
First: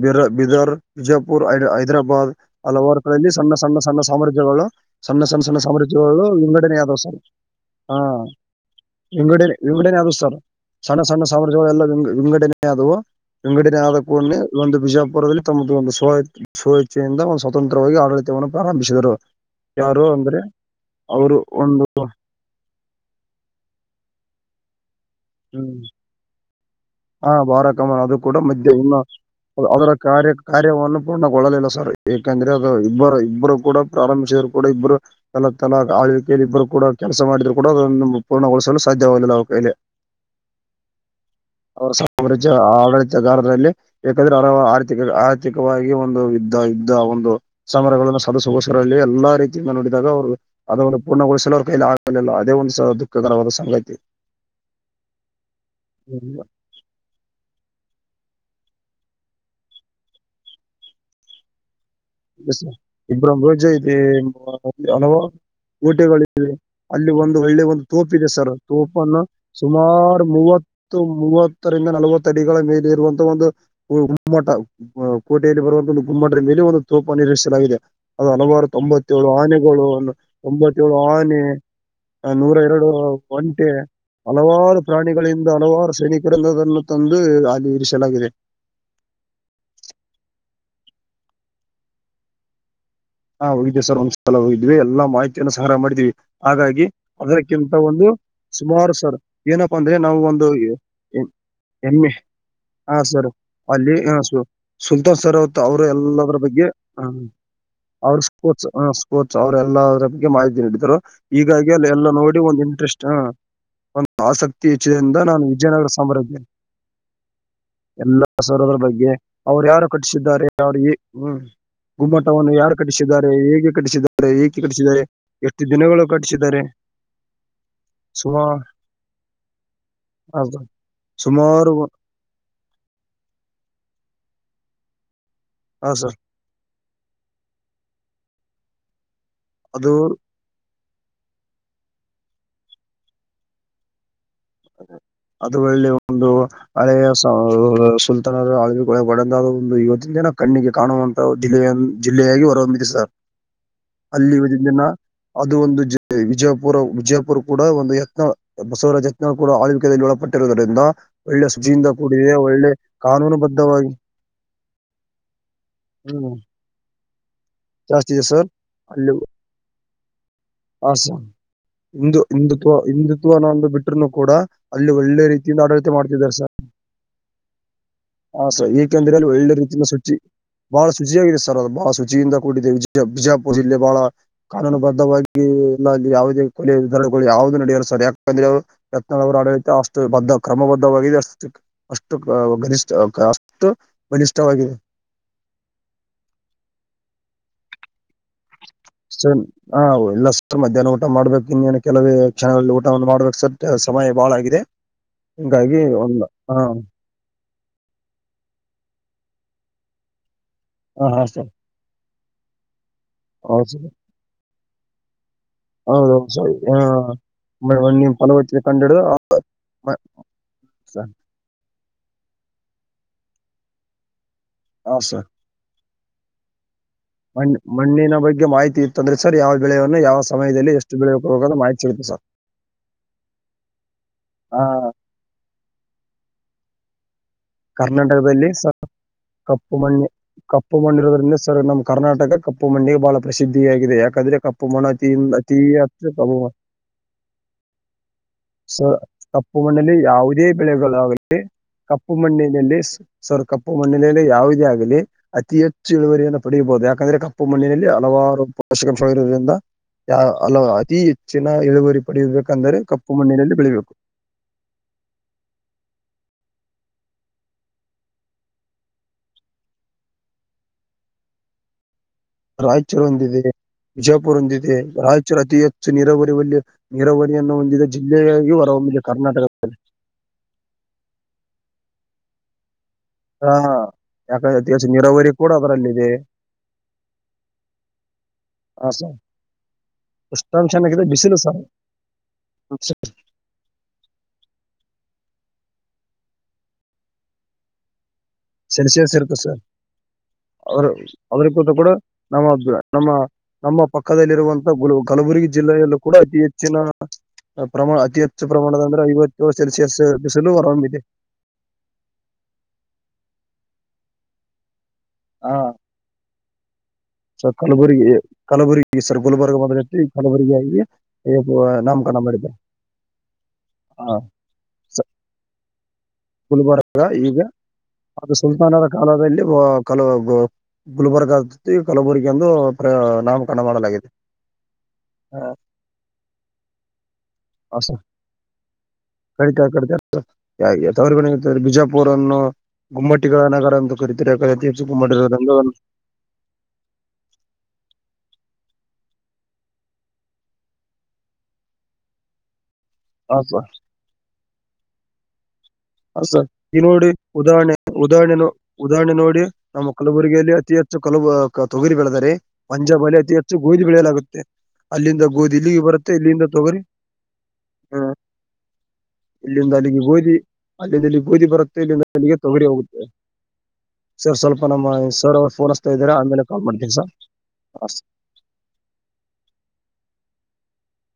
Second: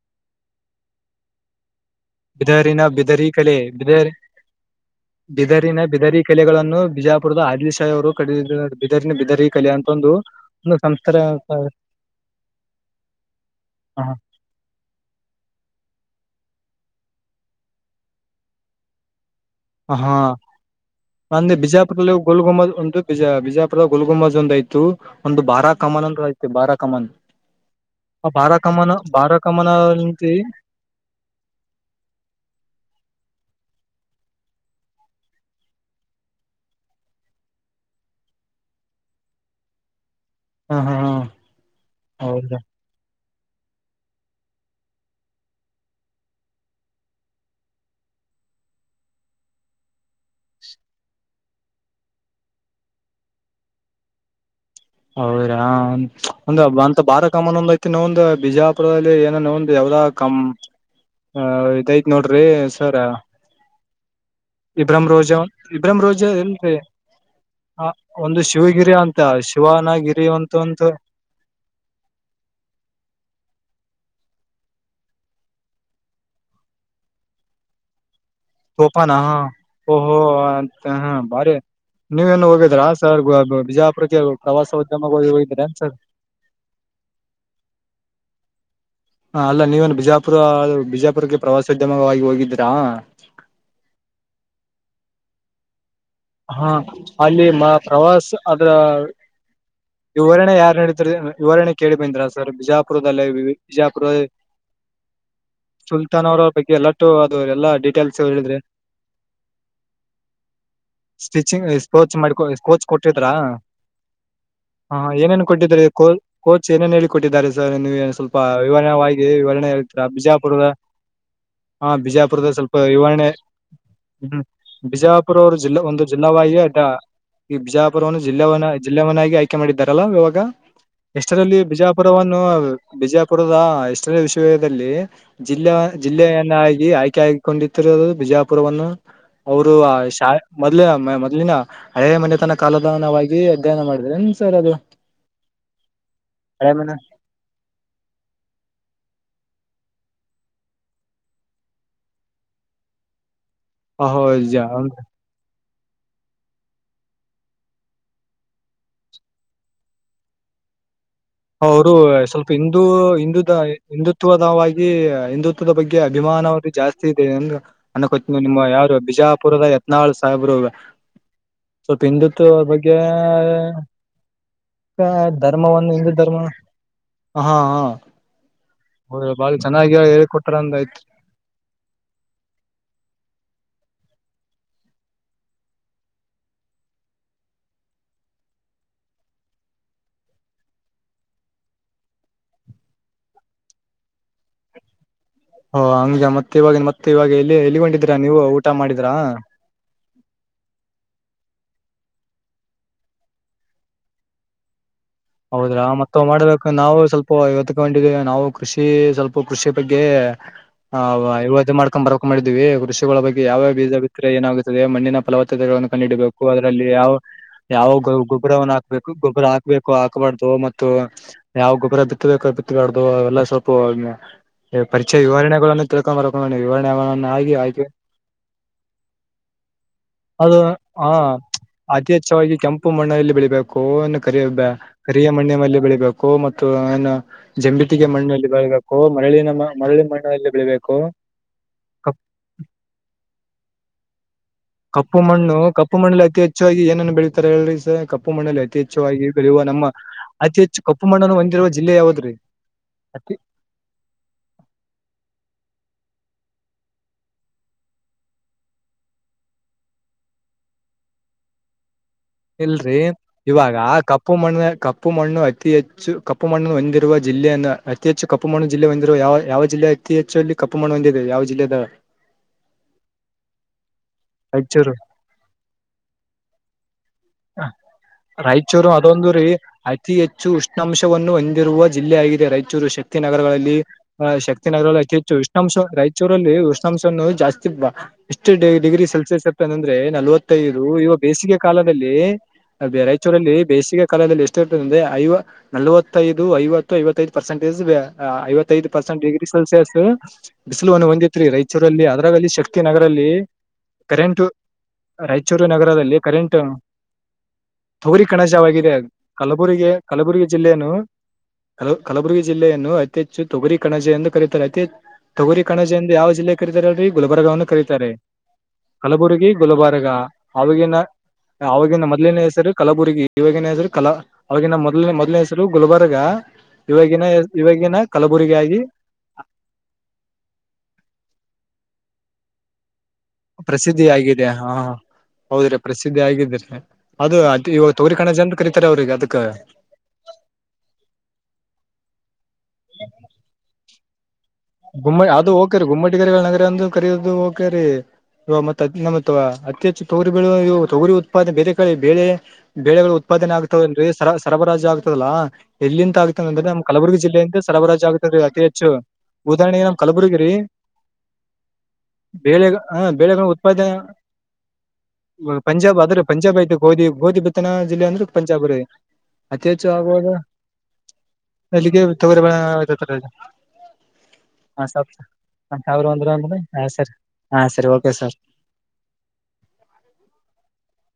[SPEAKER 1] ಬ -. ವಿಜಯಪುರ್ ಹೈದರಾಬಾದ್
[SPEAKER 2] ಬಿದರಿನ
[SPEAKER 1] ಹಲವಾರು
[SPEAKER 2] ಬಿದರಿ
[SPEAKER 1] ಕಡೆಗಳಲ್ಲಿ ಸಣ್ಣ
[SPEAKER 2] ಕಲೆ
[SPEAKER 1] ಸಣ್ಣ ಸಣ್ಣ
[SPEAKER 2] ಬಿದರಿ
[SPEAKER 1] ಸಾಮ್ರಾಜ್ಯಗಳು. ಸಣ್ಣ ಸಣ್ಣ
[SPEAKER 2] ಬಿದರಿನ ಬಿದರಿ
[SPEAKER 1] ಸಾಮ್ರಾಜ್ಯಗಳು ವಿಂಗಡನೆ
[SPEAKER 2] ಕಲೆಗಳನ್ನು
[SPEAKER 1] ಆದ- ಸ
[SPEAKER 2] ಬಿಜಾಪುರದ ಆದಿಲ್ ಶಾಹಿ
[SPEAKER 1] ಹ
[SPEAKER 2] ಅವರು ಕಡ ಬಿದರಿನ ಬಿದರಿ
[SPEAKER 1] -ವಿಂಗಡನೆ
[SPEAKER 2] ಕಲೆ ಅಂತ
[SPEAKER 1] ವಿಂಗಡನೆ
[SPEAKER 2] ಒಂದು ಒಂದು
[SPEAKER 1] ಸಣ್ಣ
[SPEAKER 2] ಸಂಸ್ಥರ
[SPEAKER 1] ಸಣ್ಣ ಸಾಮ್ರಾಜ್ಯ ಗಳಲ್ಲ ವಿಂಗಡಣೆ ಆದವು. ವಿಂಗಡಿನೇ ಆದ ಕೂಡಣೆ ಒಂದು ಬಿಜಾಪುರದಲ್ಲಿ ತಮ್ಮ್ದು ಒಂದು ಸ. ಶುವಚ್ಛೆಯಿಂದ ಒಂದು ಸ್ವತಂತ್ರವಾಗಿ ಆಡಳಿತವನ್ನು ಪ್ರಾರಂಭಿಸಿದರು. ಯಾರು
[SPEAKER 2] ಹಾ-
[SPEAKER 1] ಅಂದ್ರೆ ಅವರು
[SPEAKER 2] ಅ -ಬಿಜಾಪುದಲ್ಲಿ ಗೋಲ್ಗೊಮ್ಮ ಬಿಜಾಪು. ಗುಲ್ಗುಂಬಜ್ ಒಂದ ಆಯತು ಒಂದು ಬಾರಾ ಕಾಮನ್ ಅಂತ ಆ ಬಾರ ಕಾಮ. ಕಮನ್
[SPEAKER 1] ಹಾ -ಬಾರ ಕಮನ್ ಅದು ಕೂಡ ಮಧ್ಯ್ಯಾ ಇನ್ನ.
[SPEAKER 2] ಬಾರಾ
[SPEAKER 1] ಅದರ ಕಾರ್ಯ
[SPEAKER 2] ಕಮನ
[SPEAKER 1] ಕಾರ್ಯವನ್ನು ಪೂರ್ಣಗೊಳ್ಳಲಿಲ್ಲ ಸರ್ ಯಾಕಂದ್ರೆ ಅದು ಇಬ್ಬರು ಇಬ್ಬರು ಕೂಡ. ಪ್ರಾರಂಭಿಸಿದ್ರು ಕೂಡ ಇಬ್ಬರು ತಲ ತಲಾ ಆಳ್ವೀಕೆಯಲ್ಲಿ ಇಬ್ಬರು ಕೂಡ ಕೆಲಸ ಮಾಡಿದ್ರು ಕೂಡ ಅದನ್ನು ಪೂರ್ಣಗೊಳಿಸಲು ಸಾಧ್ಯ್. ಅಲ ನ [unintelligible]
[SPEAKER 2] ಹಾ -ಹಾ -ಹಾ
[SPEAKER 1] ಅವರು ಸಾಮ್ರಾಜ್ಯ
[SPEAKER 2] ಹೌದಾ
[SPEAKER 1] ಆಡಳಿತ ಗಾರರಲ್ಲಿ ಯಾಕಂದ್ರೆ ಅವ ಆರ್ಥಿಕ ಆರ್ಥಿಕವಾಗಿ ಒಂದು ಯುದ್ದ ಯುದ್ದ ಒಂದು ಸಮರಗಳು. ಸದಸೋಸರಲ್ಲಿ ಎಲ್ಲಾ ರೀತಿಯಿಂದ ನೋಡಿದಾಗ ಅವ್ರು ಅದನ್ನು ಪೂರ್ಣಗೊಳಿಸಲು ಅವ್ರ ಕೈಲಿ ಆಗಲಿಲ್ಲ ಅದೇ ಒಂದು [unintelligible] ರ ಸಂಲತೆ [unintelligible]
[SPEAKER 2] ಹೌದಾ ಒಂದು ಹಬ್ಬ. ಅ -ಬಾರ [unintelligible] ಕಾಮನ್ ಒಂದಐತಿ ನೋಂದು ಬಿಜಾಪುರದಲ್ಲಿ ಏನೋ ನೋಂದು [unintelligible] ಯಾವ್ದ ಕಮ ಹ -ಹೌದಾಯ್ತ
[SPEAKER 1] ಇಬ್ರ ರೋಜೆ ಇ [unintelligible]
[SPEAKER 2] ಇಬ್ರಾಹಿಂ
[SPEAKER 1] ಅವ
[SPEAKER 2] ರೋಜಾ ಇಬ್ರಾಹಿಂ
[SPEAKER 1] ಊಟೆಗಳ
[SPEAKER 2] ರೋಜಾ ಎಲ್ರಿ
[SPEAKER 1] ಅಲ್ಲಿ ಲ್ಲಿ -ಒಂದು ಒಳ್ಳೆ ಒಂದು
[SPEAKER 2] ಆ
[SPEAKER 1] ತೋಪ್ ಇದೆ
[SPEAKER 2] ಒಂದು
[SPEAKER 1] ಸರ್ ತೋಪ
[SPEAKER 2] ಶಿವಗಿರಿ
[SPEAKER 1] ಅನ್ನು
[SPEAKER 2] ಅಂತ
[SPEAKER 1] [unintelligible] ಸುಮಾರು
[SPEAKER 2] ಶಿವನಗಿರಿ ಅಂತ ಒಂದು
[SPEAKER 1] ಮೂವತ್ತು ಮೂವತ್ತರಿಂದ ನಲವತ್ತ ಅಡಿಗಳ ಮೇಲಿ ಇರುವಂತ ಒಂದು, ಗುಮ್ಮಟ ಕೋಟೆಯಲ್ಲಿ ಬರುವಂತಂದು ಗುಮ್ಮಟದ ಮೇಲೆ ಒಂದು ತೋಪ ನಿರ್ವಹಿಸಲಾಗಿದೆ. ಅದು ಹಲವಾರು
[SPEAKER 2] ಸೋಪಾನ
[SPEAKER 1] ತೊಂಬತ್ತೇಳು ಆನೆಗಳು
[SPEAKER 2] ಓಹೋ ಅಂತ
[SPEAKER 1] ತೊಂಬತ್ತೇಳು
[SPEAKER 2] ಹ
[SPEAKER 1] ಆನೆ.
[SPEAKER 2] ಬಾರಿ ನೀವೇನು
[SPEAKER 1] ನೂರ
[SPEAKER 2] ಹೋಗಿದ್ರಾ
[SPEAKER 1] ಎರಡು
[SPEAKER 2] ಸರ್
[SPEAKER 1] ಒಂಟೆ
[SPEAKER 2] ಬಿಜಾಪುರಕ್ಕೆ
[SPEAKER 1] ಹಲವಾರು
[SPEAKER 2] ಪ್ರವಾಸೋದ್ಯಮ
[SPEAKER 1] ಪ್ರಾಣಿಗಳಿಂದ
[SPEAKER 2] ಹೋಗಿದ್ರ
[SPEAKER 1] ಹಲವಾರು
[SPEAKER 2] ಸರ್
[SPEAKER 1] ಸೈನಿಕರಿಂದ ಅದನ್ನು, ತಂದು ರಾಜ್ಯ ಇರಿಸಲಾಗಿದೆ.
[SPEAKER 2] ಹ- ಅಲ್ಲ ನೀವೇನು ಬಿಜಾಪುರ ಬಿಜಾಪುರಕ್ಕೆ ಪ್ರವಾಸೋದ್ಯಮವಾಗಿ ಹೋಗಿದ್ದೀರಾ.
[SPEAKER 1] ಹಾ- ಹೋಗಿದ್ದೆವಿ ಸರ್ ಒಂದ್ ಸಲ ಹೋಗಿದ್ವಿ ಎಲ್ಲ ಮಾಹಿತಿಯನ್ನು ಸಹಾರ ಮಾಡಿದ್ವಿ.
[SPEAKER 2] ಹಾ
[SPEAKER 1] ಹಾಗಾಗಿ
[SPEAKER 2] ಅಲ್ಲಿ ಮ
[SPEAKER 1] ಅದಕ್ಕಿಂತ ಒಂದು
[SPEAKER 2] ಪ್ರವಾಸ ಅದ್ರ
[SPEAKER 1] ಸುಮಾರು ಸರ್ ಏನಪ್ಪ ಅಂದ್ರೆ ನಾವು ಒಂದು,
[SPEAKER 2] ವಿವರಣೆ ಯಾರು ನೀಡಿದ್ರು ವಿವರಣೆ ಕೇಳಿ
[SPEAKER 1] ಎಮ್ಮೆ
[SPEAKER 2] ಬಂದಿರಾ ಸರ್
[SPEAKER 1] -ಹ
[SPEAKER 2] ಬಿಜಾಪುರದಲ್ಲಿ
[SPEAKER 1] -ಸರ್
[SPEAKER 2] ವಿ-
[SPEAKER 1] ಅಲ್ಲಿ
[SPEAKER 2] ಬಿಜಾಪುರ
[SPEAKER 1] ಸುಲ್ತಾನ್ ಸರ್ ಅವತ್ ಅವರು ಎಲ್ಲ,
[SPEAKER 2] ಸುಲ್ತಾನ್ ಅವರ
[SPEAKER 1] ಬಗ್ಗೆ
[SPEAKER 2] ಎಲ್ಲಟ್ಟು ಅದು ಎಲ್ಲಾ
[SPEAKER 1] ಅವ್ರ
[SPEAKER 2] ಡೀಟೇಲ್ಸ್ ಹೇಳಿದ್ರೆ
[SPEAKER 1] ಸ್ಪೋರ್ಟ್ಸ್ ಹ ಸ್ಪೋರ್ಟ್ಸ್ ಅವರು ಎಲ್ಲರ ಬಗ್ಗೆ ಮಾಹಿತಿ ನೀಡಿದ್ದಾರೆ.
[SPEAKER 2] ಸ್ಟಿಚಿಂಗ್
[SPEAKER 1] ಹೀಗಾಗಿ ಅಲ್ಲಿ ಎಲ್ಲಾ
[SPEAKER 2] ಕೋಚ್
[SPEAKER 1] ನೋಡಿ
[SPEAKER 2] ಮಾಡ್ಕೊ
[SPEAKER 1] ಒಂದ್
[SPEAKER 2] ಕೋಚ್
[SPEAKER 1] ಇಂಟ್ರೆಸ್ಟ್ ಹ-
[SPEAKER 2] ಕೊಟ್ಟಿದ್ರಾ
[SPEAKER 1] ಒಂದು ಆಸಕ್ತಿ
[SPEAKER 2] ಹಾ
[SPEAKER 1] ಹೆಚ್ಚಿದ್ರಿಂದ ನಾನು
[SPEAKER 2] ಏನೇನ್ ಕೊಟ್ಟಿದ್ದಾರೆ
[SPEAKER 1] ವಿಜಯನಗರ ಸಾಮ್ರಾಜ್ಯನೆ
[SPEAKER 2] ಕೋಚ್ ಏನೇನ್ ಹೇಳಿ ಕೊಟ್ಟಿದ್ದಾರೆ ಸರ್ ನೀವು ಏನ್
[SPEAKER 1] ಎಲ್ಲಾ
[SPEAKER 2] ಸ್ವಲ್ಪ
[SPEAKER 1] ಸಾವರ. ಬಗ್ಗೆ
[SPEAKER 2] ವಿವರಣವಾಗಿ
[SPEAKER 1] ಅವ್ರು
[SPEAKER 2] ವಿವರಣೆ
[SPEAKER 1] ಯಾರು
[SPEAKER 2] ಹೇಳ್ತೀರಾ
[SPEAKER 1] ಕಟ್ಟಿಸಿದ್ದಾರೆ
[SPEAKER 2] ಬಿಜಾಪುರದ
[SPEAKER 1] ಅವ್ರ ಹ್ಮ್
[SPEAKER 2] ಹಾ ಬಿಜಾಪುರದ
[SPEAKER 1] ಗುಮ್ಮಟವನ್ನು ಯಾರು
[SPEAKER 2] ಸ್ವಲ್ಪ ವಿವಣೆ
[SPEAKER 1] ಕಟ್ಟಿಸಿದ್ದಾರೆ ಹೇಗೆ ಕಟ್ಟಿಸಿದ್ದಾರೆ
[SPEAKER 2] ಹ್ಮ
[SPEAKER 1] ಏಕೆ ಕಟ್ಟಿಸಿದ್ದಾರೆ
[SPEAKER 2] ಬಿಜಾಪುರ ಅವ್ರ
[SPEAKER 1] ಎಷ್ಟು
[SPEAKER 2] ಜಿಲ್ಲಾ ಒಂದು
[SPEAKER 1] ದಿನಗಳು
[SPEAKER 2] ಜಿಲ್ಲಾವಹಿಯ
[SPEAKER 1] ಕಟ್ಟಿಸಿದ್ದಾರೆ
[SPEAKER 2] ಅ ಈ ಬಿಜಾಪುರವನ್ನು
[SPEAKER 1] ಸುಮಾ
[SPEAKER 2] ಜಿಲ್ಲೆವನ ಜಿಲ್ಲೆವನಾಗಿ ಆಯ್ಕೆ ಮಾಡಿದ್ದಾರಲ್ಲ ಇವಾಗ
[SPEAKER 1] ಅದು-
[SPEAKER 2] ಎಷ್ಟರಲ್ಲಿ
[SPEAKER 1] ಸುಮಾರು
[SPEAKER 2] ಬಿಜಾಪುರವನ್ನು ಬಿಜಾಪುರದ ಎಷ್ಟರಲ್ಲಿ ವಿಷಯದಲ್ಲಿ ಜಿಲ್ಲೆಯ
[SPEAKER 1] ಹಾ ಸರ್
[SPEAKER 2] ಜಿಲ್ಲೆಯನ್ನಾಗಿ ಆಯ್ಕೆ ಹಾಕಿಕೊಂಡಿಿರುದು ಬಿಜಾಪುರವನ್ನು ಅವರು
[SPEAKER 1] ಅದು
[SPEAKER 2] ಶಾ ಮೊದಲಿನ ಮ ಮೊದ್ಲಿನ ಹಳೇ ಮನೆತನ ಕಾಲದಾನವಾಗಿ ಅಧ್ಯಯನ ಮಾಡಿದಾರೆನ್ ಸರ್ ಅದು
[SPEAKER 1] ಅದುಳ್ಳಲ್ಲಿ ಒಂದು
[SPEAKER 2] ಹಳೆ ಮನೆ
[SPEAKER 1] ಹಳೆಯ ಸುಲ್ತಾನರು ಹಳ್ ಒಡ ಒಂದು ಇವತ್ತಿನ ಜನ ಕಣ್ಣಿಗೆ ಕಾಣುವಂತ ಜಿಲ್ಲೆಯ ಜಿಲ್ಲೆಯಾಗಿ ಹೊರ ಹೊಂದಿದೆ ಸರ್
[SPEAKER 2] ಓಹೋ
[SPEAKER 1] ಅಲ್ಲಿ ಹದಿದ ದಿನ ಅದು ಒಂದು ವಿಜಯಪುರ ವಿಜಯಪುರ್ ಕೂಡ ಒಂದು ಎತ್ನಾ ಬಸವರಾಜ್ ಕೂಡ ಆಳ್ವಿಕದಲ್ಲಿ ಒಳಪಟ್ಟಿರುವುದರಿಂದ
[SPEAKER 2] ಅವರು ಸ್ವಲ್ಪ ಹಿಂದೂ ಹಂದು ದ
[SPEAKER 1] ಕಾನೂನುಬದ್ಧವಾಗಿ
[SPEAKER 2] ಹಿಂದುತ್ವದವಾಗಿ ಹಿಂದುತ್ವದ ಬಗ್ಗೆ
[SPEAKER 1] ಹ್ಮ್
[SPEAKER 2] ಅಭಿಮಾನ ಜಾಸ್ತಿ ಇದೆ ಅ
[SPEAKER 1] ಜಾಸ್ತಿ ಇದೆ ಸರ್
[SPEAKER 2] ನಿಮ್ಮ ಯಾರು
[SPEAKER 1] ಅಲ್ಲಿ
[SPEAKER 2] ಬಿಜಾಪುರದ ಹತ್ನಾಳ್ು ಸಾಬರುೋಗ
[SPEAKER 1] ಆ ಸ-
[SPEAKER 2] ಸ್ವಲ್ಪ
[SPEAKER 1] ಹಿಂದು
[SPEAKER 2] ಹಿಂದುತ್ವ ಬಗ್ಗೆ
[SPEAKER 1] ಹಿಂದುತ್ವನ ಒಂದು ಬಿಟ್ರು ಕೂಡ ಅಲ್ಲಿ ಒಳ್ಳೆ ರೀತಿಯಿಂದ
[SPEAKER 2] ಧರ್ಮ
[SPEAKER 1] ಆಡಳಿತ
[SPEAKER 2] ಒಂದು ಹಂದುತ್
[SPEAKER 1] ಮಾಡ್ತಿದ್ದಾರೆ ಸರ್
[SPEAKER 2] ಹಾ ಹಾ ಹೌದ
[SPEAKER 1] ಂದ್ರಲ್ಲಿ
[SPEAKER 2] ಬಾಳ
[SPEAKER 1] ಒಳ್ಳೆ ರೀತಿನ
[SPEAKER 2] ಚೆನ್ನಾಗಿ
[SPEAKER 1] ಶುಚಿ
[SPEAKER 2] ಹೇಳ್ಕೊಟ್ರ ಅಂದ
[SPEAKER 1] ಬಹಳ
[SPEAKER 2] ಆಯ್ತು
[SPEAKER 1] ಶುಚಿಯಾಗಿದೆ ಸರ್ ಅದು ಬಹಳ ಶುಚಿಯಿಂದ ಕೂಟ್ಟಿದೆ ಬಿಜಾಪುರ ಜಿಲ್ಲ ಬಹಳ ಕಾನೂನುಬದ್ಧವಾಗಿ ಇಲ್ಲಲ್ಲಿ ಯಾವುೇ ಕೊಲೆ ದರಡು ಯಾವುದು ನಡೆಯರು ಸರ್ ಯಾಕಂದ್ರೆ ಯತ್ನಾಳ್ರು ಆಡಳಿತ ಅಷ್ಟು ಬದ್ದ ಕ್ರಮಬದ ಅಷ್ಟು ಅಷ್ಟು ಗನಷ್ಠ ಅಷ್ಟು ಗನಷ್ಠವಾಗಿದೆ
[SPEAKER 2] ಹಓ ಹಂಗಗ ಮತ್ತೆ ಇವಾಗ ಮತ್ತೆ ಇವಾಗ ಎಲ್ಲಿ ಎಲ್ಲಿಗೊಂಡಿದೀರ ನೀವು ಊಟ ಮಾಡಿದರಾ
[SPEAKER 1] ಇಲ್ಲ ಸರ್ ಮಧ್ಯಾಹ್ನ ಊಟ ಮಾಡ್ಬೇಕು ಇನ್ನೇನು ಕೆಲವೇ ಕ್ಷಣಗಳಲ್ಲಿ ಊಟವನ್ನು ಮಾಡ್ಬೇಕು ಸರ್ ಸಮಯ ಬಾಳಾಗಿದೆ
[SPEAKER 2] ಹೌದ್ರಾ ಮತ್ತ ಮಾಡ್ಬೇಕ ನಾವು ಸ್ವಲ್ಪ ಇವತ್ತು ಗೊಂಡಿದ ನಾವು ಕೃಷಿ ಸ್ವಲ್ಪ ಕೃಷಿ ಬಗ್ಗೆ
[SPEAKER 1] ಹಾ ಹಾ
[SPEAKER 2] ಆಹ್
[SPEAKER 1] ಸರ್
[SPEAKER 2] ಇಾದ ಮಾಡ್ಕೊಂಡ್ ಬರ ಮಾಡಿದೀವಿ ಕೃಷಿಗಳ ಬಗ್ಗೆ
[SPEAKER 1] ಹೌದು
[SPEAKER 2] ಯಾವ
[SPEAKER 1] ಸರ್
[SPEAKER 2] ಬೀಜಭಿಿಕ್ರ ಏನಾಗುತ್ತದೆ ಮಣ್ಣಿನ ಫಲ
[SPEAKER 1] ಹೌದೌದು
[SPEAKER 2] ಕಿಡಬೇಕು
[SPEAKER 1] ಸರ್ ಹ
[SPEAKER 2] ಅದರಲ್ಲಿ ಯಾವ ಯಾವ
[SPEAKER 1] ಮಣ್ಣಿನ ಫಲವತ್ತತೆ
[SPEAKER 2] ಗೊಬ್ಬರವನ್ನು
[SPEAKER 1] ಕಂಡುಹಿಡಿದು
[SPEAKER 2] ಹಾಕ್ಬೇಕು
[SPEAKER 1] ಹಾ
[SPEAKER 2] ಗೊಬ್ಬರ ಹಾಕ್ಬೇಕು ಹಾಕಬಾರ್ದು ಮತ್ತು ಯಾವ ಗೊಬ್ಬರ ಬಿತ್ತಬೇಕು ಬಿತ್ತಬಾರ್ದು ಅವೆಲ್ಲ ಸ್ವಲ್ಪ ಪರಿಚಯ
[SPEAKER 1] ಸರ್
[SPEAKER 2] ವಿವಹರಣೆಗಳನ್ನು ತಿಳ್ಕೊಂಡ್ರಕೋಣ ನೀವು
[SPEAKER 1] ಮಣ್ಣ ಮಣ್ಣಿನ ಬಗ್ಗೆ ಮಾಹಿತಿ ಇತ್ತಂದ್ರೆ ಸರ್ ಯಾವ ಬೆಳೆಯನ್ನ ಯಾವ
[SPEAKER 2] ಅದು
[SPEAKER 1] ಸಮಯದಲ್ಲಿ ಎಷ್ಟು ಬೆಳೆ
[SPEAKER 2] ಹ
[SPEAKER 1] ಹೋಗ
[SPEAKER 2] ಅತಿ ಹೆಚ್ಚವಾಗಿ ಕೆಂಪು ಮಣ್ಣಲ್ಲಿ ಬೆಳಿಬೇಕುನ್ನು ಕರಿಬ
[SPEAKER 1] ಆ
[SPEAKER 2] ಹರಿಯ ಮಣ್ಣ ಮೇಲೆ ಬೆಳಿಬೇಕು ಮತ್ತು ನನು ಜಂಬತಿಿಗೆ ಮಣ್ಣಲ್ಲಿ
[SPEAKER 1] ಕರ್ನಾಟಕದಲ್ಲಿ ಸರ್
[SPEAKER 2] ಬೆಳಬೇಕು ಮರಳಿನ
[SPEAKER 1] ಕಪ್ಪು
[SPEAKER 2] ಮರಳಿನ
[SPEAKER 1] ಮಣ್ಣು
[SPEAKER 2] ಮಣ್ಣಲ್ಲಿ ಬೆಳಬೇಕು
[SPEAKER 1] ಗ ಕಪ್ಪು ಮಂಡಿಗೆ ಬಹಳ ಪ್ರಸಿದ್ಧಿಯಾಗಿದೆ ಯಾಕಂದ್ರೆ ಕಪ್ಪು ಮಣ್ಣು ಅತಿ
[SPEAKER 2] ಕಪ್ಪು ಮಣ್ಣು
[SPEAKER 1] ಅತಿ
[SPEAKER 2] ಕಪ್ಪು
[SPEAKER 1] ಹೆಚ್ಚು
[SPEAKER 2] ಮಣ್ಣಲ್ಲಿ ಅತಿ
[SPEAKER 1] ಮಣ್ಣು
[SPEAKER 2] ಹೆಚ್ಚಾಗಿ ಏನನು ಬೆಳೀತಾರೆ ಹೇಳ್ರಿ ಸರ್ ಕಪ್ಪು ಮಣ್ಣಲ್ಲಿ ಅತಿ
[SPEAKER 1] ಸರ್
[SPEAKER 2] ಹೆಚ್ಚವಾಗಿ
[SPEAKER 1] ಕಪ್ಪು
[SPEAKER 2] ಬೆಳುವ ನಮ್ಮ
[SPEAKER 1] ಮಣ್ಣಲ್ಲಿ ಯಾವುದೇ
[SPEAKER 2] ಅತಿ ಹೆಚ್ಚು ಕಪ್ಪು
[SPEAKER 1] ಬೆಳೆಗಳಾಗಲಿ
[SPEAKER 2] ಮಣ್ಣನ್ನು ಹೊಂದಿರುವ ಜಿಲ್ಲೆಯ
[SPEAKER 1] ಕಪ್ಪು ಮಣ್ಣಲ್ಲಿ ಸ್ವರ್ ಕಪ್ಪು ಮಣ್ಣೆಯಲ್ಲಿ ಯಾವುದೇ ಆಗಲಿ ಅತಿ ಹೆಚ್ಚು ಚ್ಚಿಳುವರಿಯನ್ನು ಪಡೆಯಬಹುದು ಯಾಕಂದ್ರೆ ಕಪ್ಪು ಮಣ್ಣಿನಲ್ಲಿ ಹಲಾರು ಪೋಷಕಶದ್ರಿಂದ ಯ ಅಲ್ಲ ಅತಿೀ ಹೆಚ್ಚಿನ ಇಳುವರಿ ಪಡೆಯಬೇಕೆಂದರೆ
[SPEAKER 2] ಇಲ್ರರಿ
[SPEAKER 1] ಕಪ್ಪು ಮಣ್ಣಿನಲ್ಲಿ
[SPEAKER 2] ಇವಾಗ
[SPEAKER 1] ಬೆಳಿಬೇಕು
[SPEAKER 2] ಕಪ್ಪು ಮಣ್ಣು ಕಪ್ಪು ಮಣ್ಣು ಅತಿ ಹೆಚ್ಚು ಕಪ್ಪು ಮಣ್ಣನ್ನು ಒಂದ ಜಿಲ್ಲೆಯನ್ನ ಅತಿ ಹೆಚ್ಚು ಕಪ್ಪು ಮಣು ಜಿಲ್ಲೆ ಹೊಂದಿರುವ ಯಾವ ಯಾವ ಜಿಲ್ಲೆ ಅತಿ ಹೆಚ್ಚು ಅಲ್ಲಿ ಕಪ್ಪು ಮಣ್ಣು ಹೊಂದಿದೆ ಯಾವ ಜಿಲ್ಲೆದ
[SPEAKER 1] ರಾಯಚೂರು ಒಂದಿದೆ ವಿಜಯಪುರ್ ಒಂದಿದೆ ರಾಯಚೂರು ಅತಿ ಹೆಚ್ಚು ನೀರಾವರಿಲ್ಲಿಯ ನೀರಾವರಿ ಹೊಂದಿದ ಜಿಲ್ಲೆಯಾಗಿ
[SPEAKER 2] ರಾಯಚೂರು
[SPEAKER 1] ಹೊರಹೊಮ್ಮಿದೆ
[SPEAKER 2] ಅದೊಂದು ರೀ
[SPEAKER 1] ಕರ್ನಾಟಕ
[SPEAKER 2] ಅತಿ ಹೆಚ್ಚು ಉಷ್ಣಾಂಶವನ್ನು ಹೊಂದಿರುವ ಜಿಲ್ಲೆ ಿದೆ ರಾಯಚೂರು ಶಕ್ತಿ ಶಕ್ತಿ
[SPEAKER 1] ಆ
[SPEAKER 2] ನಗರಗಳಲ್ಲಿ
[SPEAKER 1] ಯಾಕಂದ್ರೆ
[SPEAKER 2] ಶಕ್ತಿ ನಗರದಲ್ಲಿ ಅತಿ
[SPEAKER 1] ನೀರಾವರಿ
[SPEAKER 2] ಹೆಚ್ಚು
[SPEAKER 1] ಕೂಡ
[SPEAKER 2] ಉಷ್ಣಾಂಶ
[SPEAKER 1] ಅದರಲ್ಲಿದೆ
[SPEAKER 2] ರಾಯಚೂರಲ್ಲಿ ಉಷ್ಣಾಂಶವನ್ನು ಜಾಸ್ತಿ ಎಷ್ಟು
[SPEAKER 1] ಆ,
[SPEAKER 2] ಡಿಗ್ರಿ
[SPEAKER 1] ಸರ್
[SPEAKER 2] ಸೆಲ್ಸಿಯಸ್ ಅಪ್ಪ ಅಂದ್ರೆ
[SPEAKER 1] ಉಷ್ಣಾಂಶ
[SPEAKER 2] ನಲವತ್ತೈದು
[SPEAKER 1] ಅನ್ನೋಕ್ಕಿಂತ
[SPEAKER 2] ಇವ
[SPEAKER 1] ಬಿಸಿಲು
[SPEAKER 2] ಬೇಸಿಗೆ
[SPEAKER 1] ಸರ್
[SPEAKER 2] ಕಾಲದಲ್ಲಿ ರಾಯಚೂರಲ್ಲಿ ಬೇಸಿಗೆ ಕಾಲದಲ್ಲಿ ಎಷ್ಟ ೆ ಐವ ನಲವತ್ತೈದು ಐವತ್ತು ಐವತ್ತೈದು ಪರ್ಸೆಂಟೇಜ್ ಅ ಐವತ್ತೈದು
[SPEAKER 1] ಸೆಲ್ಸಿಯಸ್
[SPEAKER 2] ಪರ್ಸೆಂಟ್
[SPEAKER 1] ಇರುತ್ತೆ
[SPEAKER 2] ಡಿಗ್ರಿ
[SPEAKER 1] ಸರ್
[SPEAKER 2] ಸೆಲ್ಸಿಯಸ್
[SPEAKER 1] ಅದರ
[SPEAKER 2] ಬಿಸಿಲುವನ್ನು ಹೊಂದಿತ್ ರರಿ
[SPEAKER 1] ಅದಕ್ಕಿಂತ ಕೂಡ
[SPEAKER 2] ರಾಯಚೂರಲ್ಲಿ ಅದ್ರಾಗ
[SPEAKER 1] ನಮ್ಮ
[SPEAKER 2] ಅಲ್ಲಿ ಶಕ್ತಿ
[SPEAKER 1] ನಮ್ಮ
[SPEAKER 2] ನಗರಲ್ಲಿ
[SPEAKER 1] ನಮ್ಮ
[SPEAKER 2] ಕರೆಂಟ
[SPEAKER 1] ಪಕ್ಕದಲ್ಲಿರುವಂತ ಗುಲ್- ಕಲಬುರಗಿ
[SPEAKER 2] ರಾಯಚೂರು
[SPEAKER 1] ಜಿಲ್ಲೆಯಲ್ಲೂ ಕೂಡ
[SPEAKER 2] ನಗರದಲ್ಲಿ
[SPEAKER 1] ಅತಿ
[SPEAKER 2] ಕರೆಂಟ್.
[SPEAKER 1] ಹೆಚ್ಚಿನ ಪ್ರಮಾಣ ಅತಿ
[SPEAKER 2] ತುರಿ
[SPEAKER 1] ಹೆಚ್ಚು ಪ್ರಮಾಣದ
[SPEAKER 2] ಕಣಜವಾಗಿದೆ
[SPEAKER 1] ಅಂದ್ರೆ ಐವತ್ತೇಳು
[SPEAKER 2] ಕಲಬುರಗಿ
[SPEAKER 1] ಸೆಲ್ಸಿಯಸ್
[SPEAKER 2] ಕಲಬುರಗಿ
[SPEAKER 1] ಬಿಸಿಲು ಹೊರಹೊಮ್ಮಿದೆ
[SPEAKER 2] ಜಿಲ್ಲೆಯನು- ಲ- ಕಲಬುರಗಿ ಜಿಲ್ಲೆಯನ್ನು ಅತಿ ಹೆಚ್ಚು- ತೊಗರಿ ಕಣಜ ಎಂದು ಕರತಾರೆ ಐತಿ
[SPEAKER 1] ಆ
[SPEAKER 2] ತೊಗರಿ ಕಣಜೆ ಎಂದು ಯಾವ ಜಿಲ್ಲೆಗೆ- ರ
[SPEAKER 1] ಸೊ
[SPEAKER 2] -ಗುಲಬರ್ಗವನ್ನು
[SPEAKER 1] ಕಲಬುರಗಿ
[SPEAKER 2] ಕರೀತಾರೆ
[SPEAKER 1] ಕಲಬುರಗಿ ಸರ್
[SPEAKER 2] ಕಲಬುರಗಿ
[SPEAKER 1] ಗುಲ್ಬರ್ಗ ಮೊದಲೆತ್ತಿ
[SPEAKER 2] ಗುಲಬರ್ಗ
[SPEAKER 1] ಕಲಬುರಗಿಯಾಗಿ
[SPEAKER 2] ಅವಗನ
[SPEAKER 1] ಈ ಬ-
[SPEAKER 2] ಅವವಾಗಿಗನ
[SPEAKER 1] ನಾಮಕರಣ
[SPEAKER 2] ಮೊದಲನೇ
[SPEAKER 1] ಮಾಡಿದೆ
[SPEAKER 2] ಹೆಸರು ಕಲಬುಗಿ ಇವವಾಗಿನ ಹೆಸರು
[SPEAKER 1] ಆ,
[SPEAKER 2] ಕಲಾ ಅವವಾಗಿ ಮೊದಲನ ಮೊದಲ ಹೆಸರು ಗುಲ್ಬಾರ.
[SPEAKER 1] ಹಲ್ ಬರಾಗ ಈಗ. ಅದು
[SPEAKER 2] ಕಲಬುರಗಿಯಾಗಿ
[SPEAKER 1] ಸುಲ್ತಾನದ ಕಾಲದಲ್ಲಿ ಕಲ ಗುಲ್ಬರ್ಗ ಆಗ್ತತಿ ಕಲಬುರ್ಗಿ. ಎಂದು ಪ್ರ ನಾಮಕರಣ
[SPEAKER 2] ಪ್ರಸಿದ್ಧಿ
[SPEAKER 1] ಮಾಡಲಾಗಿದೆ
[SPEAKER 2] ಆಗಿದೆ ಹಾ
[SPEAKER 1] ಆ,
[SPEAKER 2] ಹೌದ್ರಿ ಪ್ರಸಿದ್ಧಿ ಆಗಿದ್ರಿ ಅದು. ಇವ ತಗರಿ ಕಾಣ ಜ ಅಂತ. ಅವ್ರಿಗೆ ಅದಕ್ಕ
[SPEAKER 1] ಕಡಿತಾ ಕಿತ ಯಥವ್ರ ಗ ಬಿಜಾಪುರನ್ನು ಗುಮ್ಮಟ್ಟಿಗಳ ನಗರ ಆರರ [unintelligible]
[SPEAKER 2] ಗುಮ್ಮ ಅದು ಹೋಗಕ್ಯರಿ ಗುಮ್ಮಟಿಗರಿಗಳ ನಗರ ಅಂದು ಕರೆಯೋದು ಹೋಗಕೇರಿ ಮತ್ತತ್ ನ- ಅಥವಾ ಅತಿ ಹೆಚ್ಚು ತೊಗರಿ ಬೆಳೆ ಇ ತೊಗರಿ ಉತ್ಪಾದನೆ ಬೇರೆ ಕಡೆ ಬೇಳೆ. ಬಳೆಗಳು ಉತ್ಪಾದನೆ ಆಗ್ತದೆನ್ ರ್ರೀ ಸರ ಸರಬರಾಜು ಆಗ್ತದಲ್ಲಾ. ಎಲ್ಲಿಂತ ಆಗ್ತ ಅಂದ್ರೆ
[SPEAKER 1] ಈ
[SPEAKER 2] ನಮ್ಮ
[SPEAKER 1] ನೋಡಿ
[SPEAKER 2] ಕಲಬುಗ ಜಿಲ್ಲೆಯಿಂದ
[SPEAKER 1] ಉದಾಹರಣೆ
[SPEAKER 2] ಸರಬಾಜ
[SPEAKER 1] ಉದಾಹರಣೆ
[SPEAKER 2] ಆಗ್ತದೆ
[SPEAKER 1] ನೋ-
[SPEAKER 2] ಅತಿ ಹೆಚ್ಚು.
[SPEAKER 1] ಉದಾಹರಣೆ ನೋಡಿ
[SPEAKER 2] ಉದಾಹರಣೆಗೆ
[SPEAKER 1] ನಮ್ಮ
[SPEAKER 2] ನಮ್ ಕಲಬುರಗಿ ರೀ
[SPEAKER 1] ಕಲಬುರಗಿಯಲ್ಲಿ ಅತಿ ಹೆಚ್ಚು ಕಲಬ ತೊಗರಿ ಬೆಳೆದರೆ
[SPEAKER 2] ಬೇಳೆ ಹ
[SPEAKER 1] ಪಂಜಾಬ್ ಅಲ್ಲಿ ಅತಿ
[SPEAKER 2] ಬೆಳೆಗಳ
[SPEAKER 1] ಹೆಚ್ಚು ಗೋ್ದಿ
[SPEAKER 2] ಉತ್ಪಾದನೆ
[SPEAKER 1] ಬೆಳೆಯಲಾಗುತ್ತೆ. ಅಲ್ಲಿಂದ ಗೋಧಿ ಇಲ್ಲಿಗೆ
[SPEAKER 2] ಪಂಜಾಬ್
[SPEAKER 1] ಬರುತ್ತೆ
[SPEAKER 2] ಆದ್ರ
[SPEAKER 1] ಇಲ್ಲಿಂದ
[SPEAKER 2] ಪಂಜಾಬ್ ಆಯ್ತು
[SPEAKER 1] ತೊಗರಿ
[SPEAKER 2] ಗೋಧಿ ಗೋಧಿಬತ್ತನ
[SPEAKER 1] ಆ,
[SPEAKER 2] ಜಿಲ್ಲೆ ಅಂದ್ರೆ ಪಂಜಾಬ್ ರ್ರೀ.
[SPEAKER 1] ಇಲ್ಲಿಂದ ಅಲ್ಲಿಗೆ ಗೋಧಿ ಅಲ್ಲಿಂದ ಇಲ್ಲಿಗೆ ಗೋಧಿ ಬರುತ್ತೆ ಇಲ್ಲಿಂದ ಅಲ್ಲಿಗೆ ತೊಗರಿ ಹೋಗುತ್ತೆ. ಸರ್ ಸ್ವಲ್ಪ ನಮ್ಮ ಸರ್ ಅವ್ರು ಫೋನ್ ಹ್ತಾ
[SPEAKER 2] ಸಾವಿರ
[SPEAKER 1] ಇದ್ದೀರ
[SPEAKER 2] ಅಂದ್ರ
[SPEAKER 1] ಆಮೇಲೆ
[SPEAKER 2] ಅಂದ್ರೆ
[SPEAKER 1] ಕಾಲ್ ಮಾಡ್ತೀವಿ ಸರ್.
[SPEAKER 2] ಅ [unintelligible]